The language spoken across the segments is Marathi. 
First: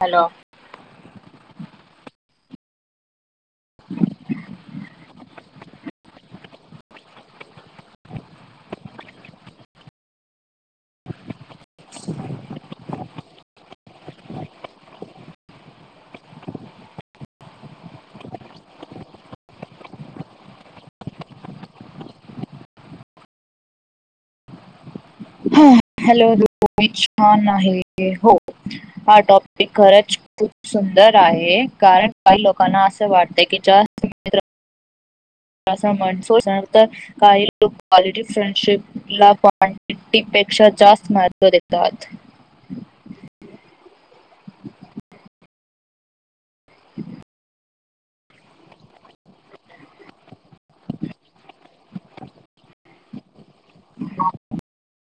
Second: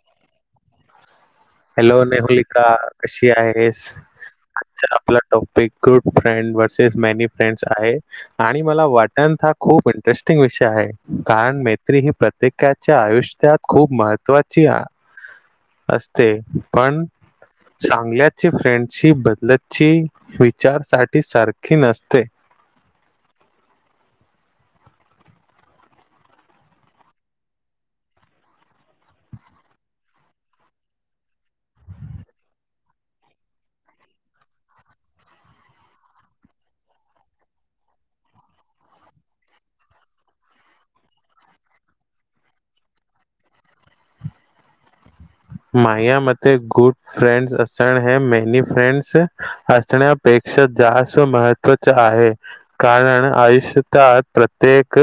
हॅलो? हॅलो, नेहुलिका, कशी आहेस? आजच्या आपलं topic, 'good friend versus many friends' आहे. आणि मला वाटंत, हा खूप इंटरेस्टिंग विषय हाये. कारण, मैत्री ही प्रत्येकाच्या आयुष्यात, खूप महत्त्वाची आ ते, पण चांगल्याची फ्रेंडशिप, बदलतची, विचार साठी सारखी नसते. हॅलो, दी छान आहे, हो, हा टॉपिक खरच सुंदर आहे, कारण काही लोकांना, असं वाटत की च्या [unintelligible] मनसू काही लोक क्वालिटी फ्रेडशिप ला, क्वांटिटीपेक्षा जास्त महत्व देतात. मायया मते, गुड फ्रेंडस असण, है मेनी फ्रेंड्स असण्या पेक्षा, जाहस्त महत्त्वाच आहे. कारण आयुष्यतात प्रत्येक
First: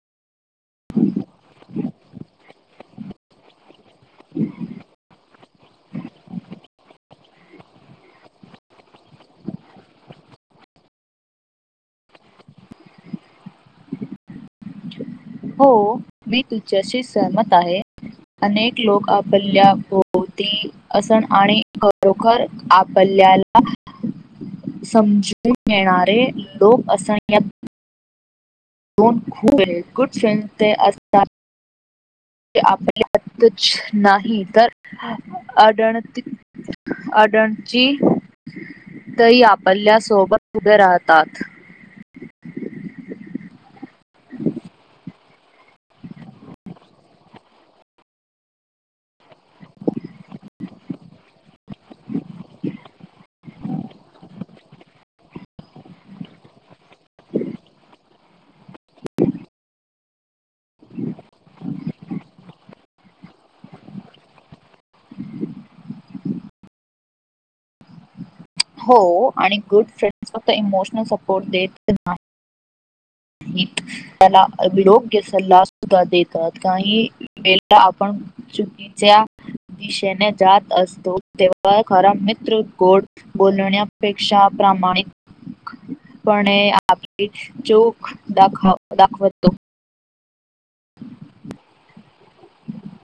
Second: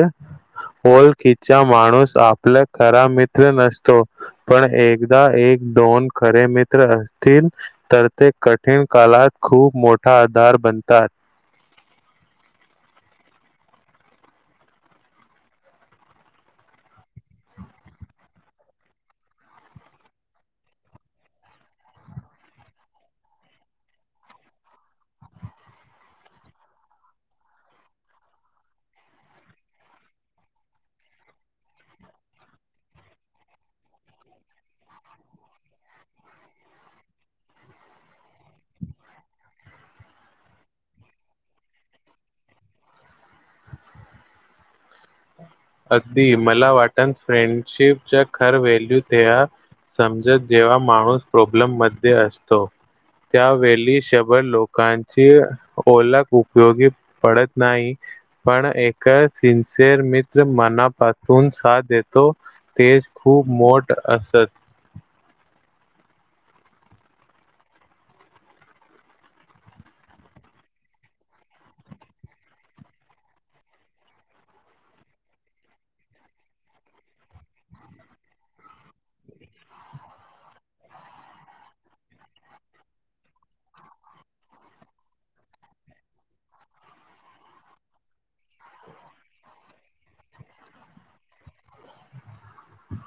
ओळखीचा माणूस, आपला खरा मित्र नसतो, पण एक अ, एक दोन खरे मित्र असतील तर ते कठीण काळात, खूप मोठा आधार बनतात. हों, मी तुमच्याशी सहमत आहे. अनेक लोक, आपल्या भोवती असन अणि खरोखर आपल्याला समजून घेणारे लोक, असण या [unintelligible] दोन [unintelligible] ख गुड फ्रेंड् ते असतात. तें आपल्यातच, नाही तर अडनत अडणची, तही आपल्यासोबत उभे राहतात. अगदी मला वाट [unintelligible] फ्रेंडशिपचा खर व्हॅल्यू त्यां समजत, जेव्हा माणूस प्रॉब्लेम मध्ये असतो. त्यावेळी शभर लोकांची ओळख उपयोगी [unintelligible] पडत नाही, पण एक सिन्सिअर मी जे मनापासून साथ देतो, तेच खूप मोठ असत. हो आणि गुड फ्रेंड फक्त इमोशनल सपोर्ट देत नाही, [unintelligible] त्याला योग्य सल्ला सुद्धा देतात, काही वेळा आपण चुकीच्या दिशेने जात असतो, तेव्हा खरा मित्र कों? बोलण्यापेक्षा प्रामाणिकपणे, आपली जो दाखव-दाखवतो. [unintelligible]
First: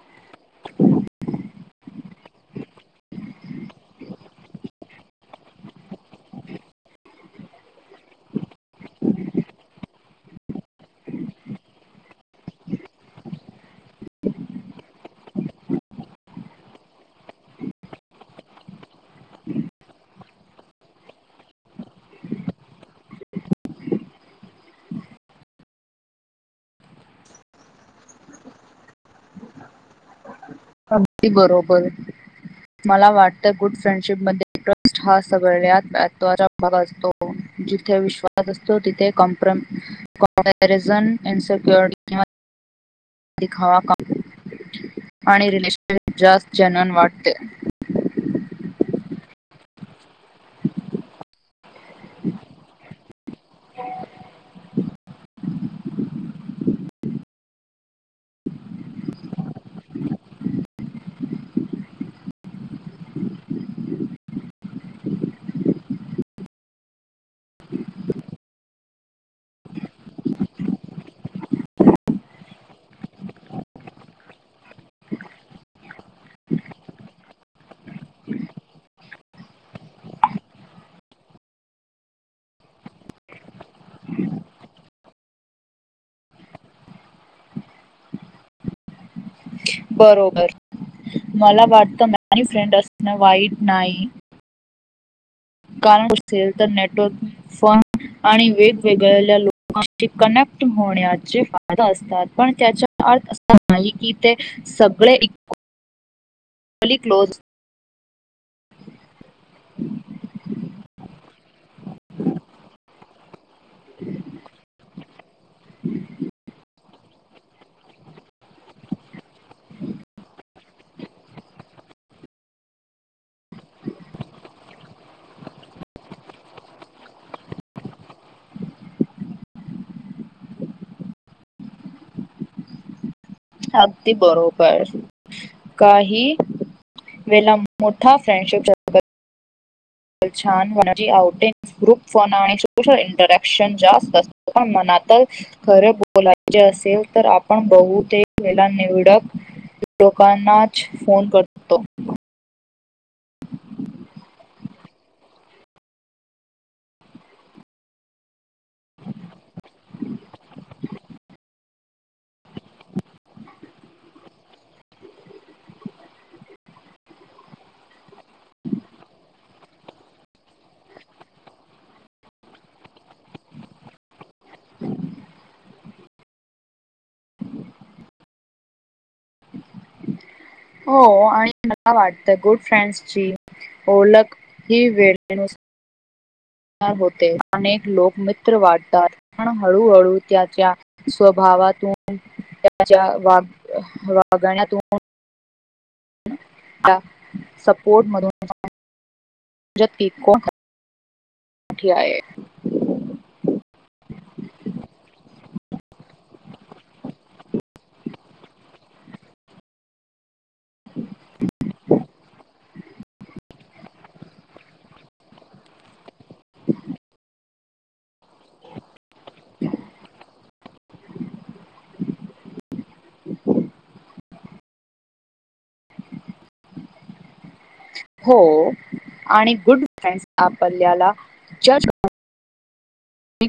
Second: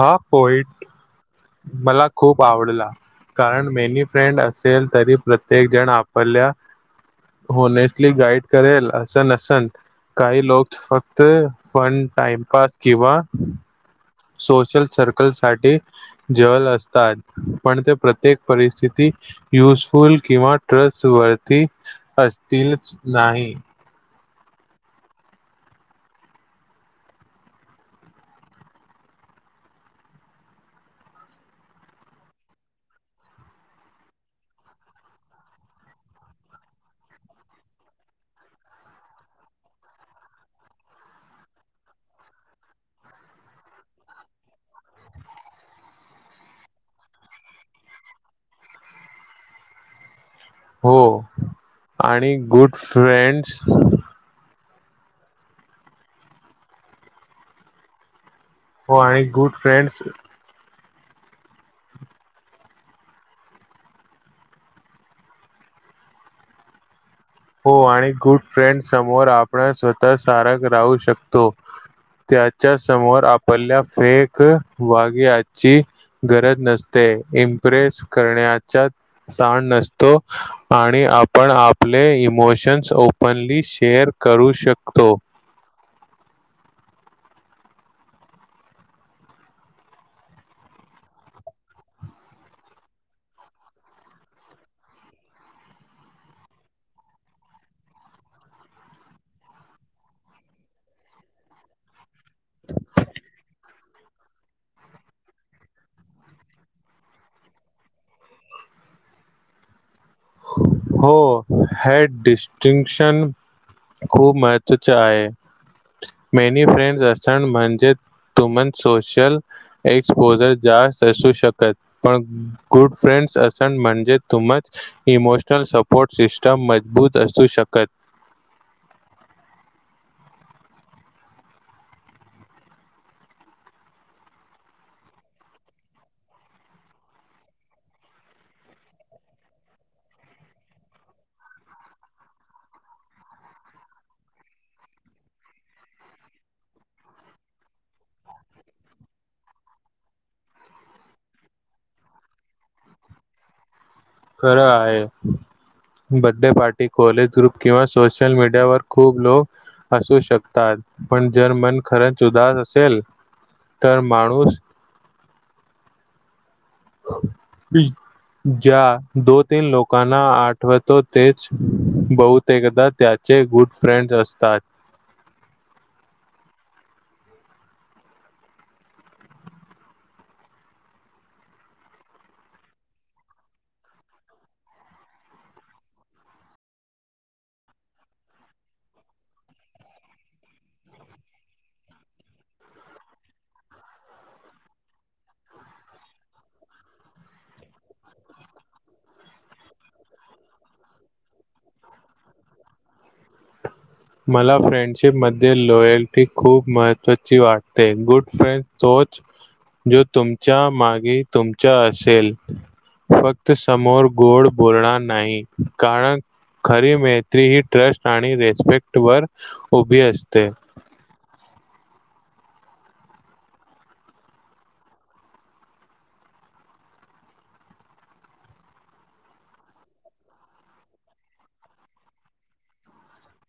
हा पॉइट मला खूप आवडला. कारण मेनी फ्रेंड असेल तरी प्रत्येक जण आपल्या होनेस्टली गाईड करेल असं नसन. काही लोक फक्त फण, टाइमपास किंवा सोशल सर्कल साठी जवल असतात, पण ते प्रत्येक परिस्थिती युजफुल किंवा ट्रस्ट वरती असतीलच नाही. अगदी बरोबर. मला वाटतं, गुड फ्रेंडशिप मधे ट्रस्ट हा सगळ्यात [unintelligible] मग असतो. जिथे विश्वास असतो तिथे कॉमप्र कॉमपॅरिजन अँड सेक्युर किंवा दीखावा आणि रिलेशन जास्त जेन्यून वाटते. हो आणि गुड फ्रेंड्स [inaudible] हो आणि गुड फ्रेंड्स हो आणि गुड फ्रेंड समोर आपण स्वतः सारक राहू शकतो. त्याच्या समोर आपल्या फेक वाग्याची गरज नसते. इम्प्रेस करण्याच्या ताण नसतो आणि आपण आपले इ मोशन्स ओपनली शेअर करू शकतो. बरोबर मला वाटत, काही फ्रेंड असण वाईट नाही. कारण पुसतील तर नेटवर्क फन आणि वेगवेगळ लोकांशी कनेक्ट होण्याचे फायदा असतात. पण त्याचा अर्थ असा नाही कि, ते सगळे इक वली क्लोज [inaudible] हो, हॅड डिस्टिंगशन खूप महत्त्वाचे आहे. मेनी फ्रेंड् अस सण म्हणजेच तुमण सोशल एक्सपोझर जास्त असू शकत, पण गुड फ्रेंड असन म्हणजे तुमच इमोश तर सपोर्ट सिस्टम मजबूत असू शकत. अगदी बरोंबर. काही वेला मोठा फ्रेंडशिप जन पन छान हो ना वची आउटिंग. ग्रुप फोन आणि सोशल इंटरॅक्शन जास्त असत, पण मनात खरे बोलायचे असेल तर, आपण बहुतेक वेळा निवडक लोकांनाच फोन करतो. [inaudible] [inaudible] खरं आहे. बड्डे पार्टी, कॉलेज ग्रुप किंवा सोशल मीडियावर खूप लोक असू शकतात, पण जर मन खरंच उदास असेल तर माणूस मी ज्या दो तीन लोकांना आठवतो तेच बहुतेकदा त्याचे गुड फ्रेंड असतात. ह [inaudible] हो आणि मला वाटतं गुड फ्रेंड्स ची ओलख, ही वेळेनुस सार होते. अनेक लोक मित्र वाटतात. म्हणून हळूहळू त्याच्या स्वभावातून, त्याच्या वाग - वागण्यातून सपोर्टमधून [unintelligible] कोण [unintelligible] [unintelligible] मला फ्रेंडशिपमध्ये, लॉयल्टी खूप महत्त्वाची वाटते. गुड फ्रेंड तोच जो तुमच्या मागे, तुमच्या असेल. फक्त समोर गोड बोलणार नाही. कारण, खरी मैत्री ही ट्रस्ट आणि रेस्पेक्ट वर उभी असते. [inaudible] हो. आणि गुड फ्रेंड्स आपल्याला [unintelligible]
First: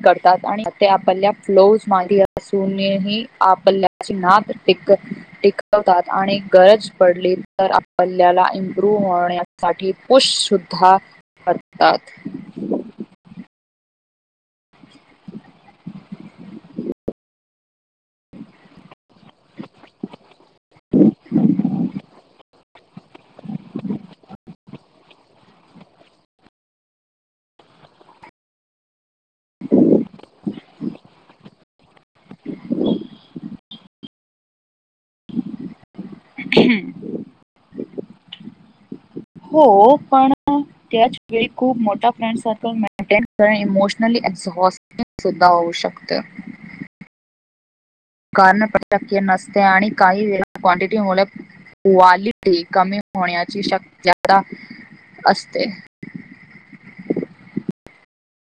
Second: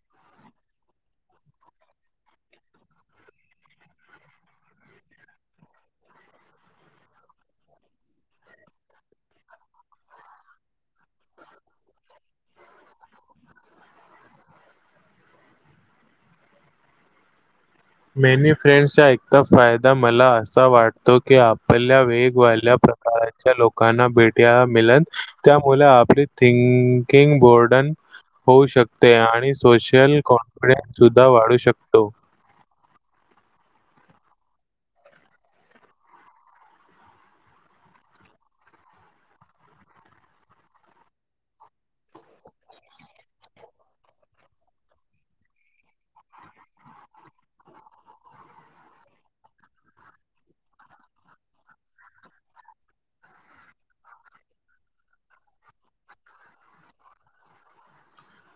करतात आणि ते आपल्या, फ्लोज मांडी असूनही, आपल्याची नाद [unintelligible] टिकवतात. आणि गरज पडली तर, आपल्ल्याला इम्प्रुव्ह होन्या साठी पुष शुद्धा करतात. [inaudible] मेनी फ्रेंडसचा, एक त फायदा मला असा वाटतो की, आपल्या वेगवाल्या काळच्या लोकांना, भेट्या मिलन. त्यामुल, आपली थिंकिंग, बोर्डन होऊ शक ते. आणि सोशल कॉन्फिडेन्स सुद्धा वाढू शकतो. [unintelligible] हो. पण त्याचवेळी खूप मोठा फ्रेंड सर्कल मेंटेन करणं इमोशनली एझ [unintelligible] सुद्धा होऊ शकत. कारण [unintelligible] नसते. आणि काही व क्वांटिटी मुले क्वालिटी कमी होण्याची शक्यता असते.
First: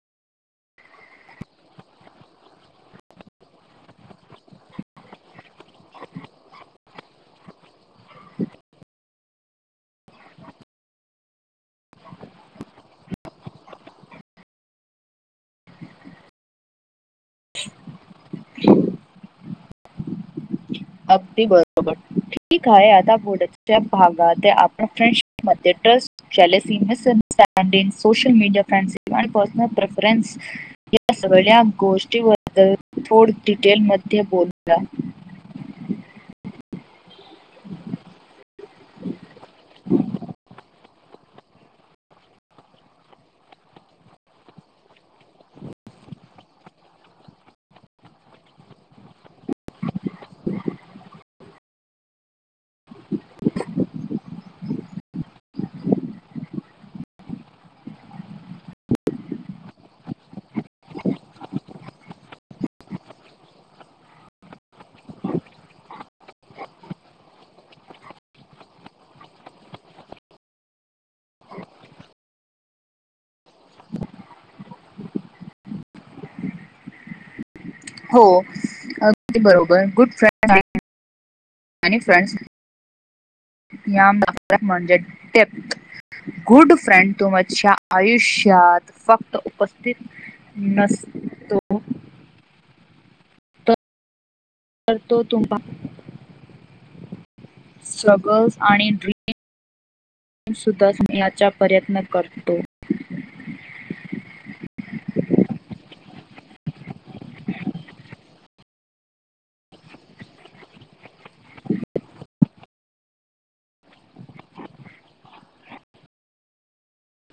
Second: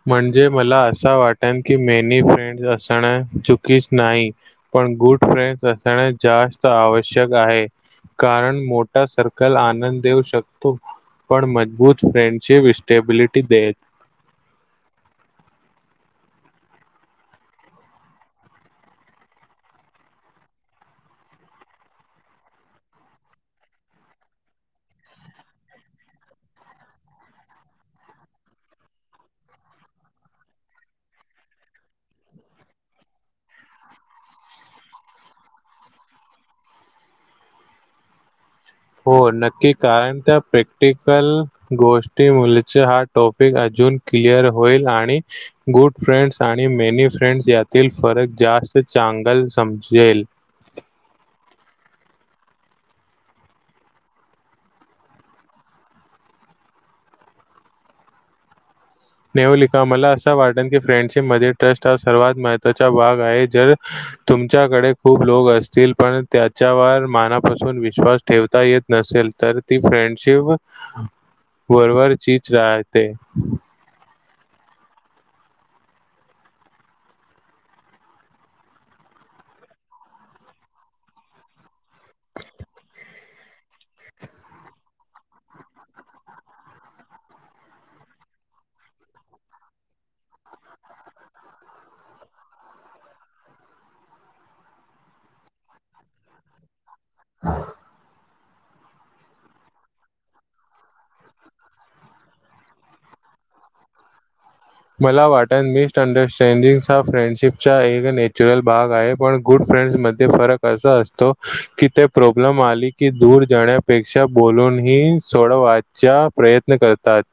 म्हणजे मला असं वाटन की, मेनी फ्रेंडस् असणं. चुकीस नाही. पण गुड फ्रेंड्स असण, जास्त आवश्यक आहे. कारण, मोठा सर्कल आनंद देऊ शकतो. पण म बुथ फ्रेडशिप इस्टेबिलिटी देत. [inaudible] ह अगदी बरोबर. ठीक आहे. आता बुडत्या भागात, आपण फ्रेंडशिप मध्ये ट्रस्ट जेलसी नसेल. [unintelligible] सोशल मीडया फ्र [unintelligible] आणि पर्सल प्रिफरनस या सगळ्या गोष्टीबद्दल, थोड डिटेल मध्ये बोलला. [inaudible] हो, नक्की. कारण, त्या प्रॅक्टिकल गोष्ट मुलेच, हा टॉपिक अजून क्लिअर होईल. आणि गुड फ्रेंड्स आणि मेनी फ्रेंड्स, यातील फरक जास्त चांगल समजेल. [inaudible] [inaudible] नेहलिका मला असं वाटत की, फ्रेंडशिपमध्ये, ट्रस्ट हा सर्वात महत्त्वाचा भाग आहे. जर तुमच्याकडे खूप लोक असतील. पण त्याच्यावर मनापासून विश्वास ठेवता येत नसेल तर, ती फ्रेंडशिप. वरवरचीच राहते. हो, अगदी बरोबर. गुड फ्रेंडस् आणि [unintelligible] फ्रेंडस. याम द म्हणजे टेप [inaudible] गुड फ्रेंड तुमच्या आयुष्यात फक्त उपस्थित नसतो. तरतो तुम्हा [inaudible] सगल्स आणि ड्रीम सुद्धण्याचा प्रयत्न करतो. मला वाटत, मिस अंडरस्टँडिंग् हा फ्रेंडशिप चा एक नॅचरल भाग आहे. पण गुड फ्रेंड्समध्ये फरक असा असतो कि, ते प्रॉब्लेम आली की दूर जाण्यापेक्षा, बोलून ही सोडवाचा प्रयत्न करतात.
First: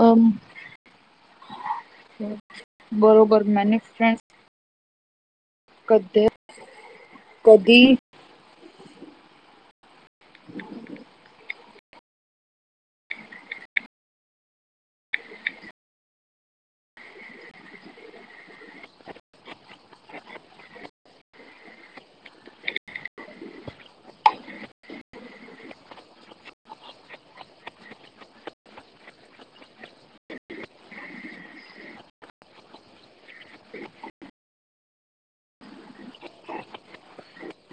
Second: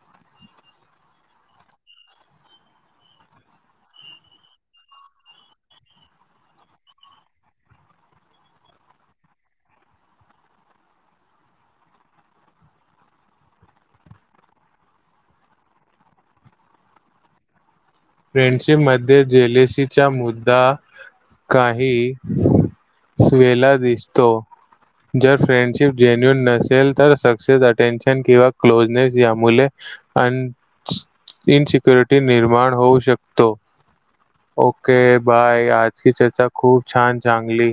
अं बरोबर मॅने फ्रेंड् कधे कधी फ्रेंडशिप मध्ये जेलेसीचा मुद्दा काही स्वेळा दिसतो. जर फ्रेंडशिप जेन्युन नसेल तर. सक्सेस अटेन्शन किंवा क्लोजनेस यामुळे अन इनसिक्युरिटी निर्माण होऊ शकतो. ओके. बाय. आजची चर्चा खूप छान चांगली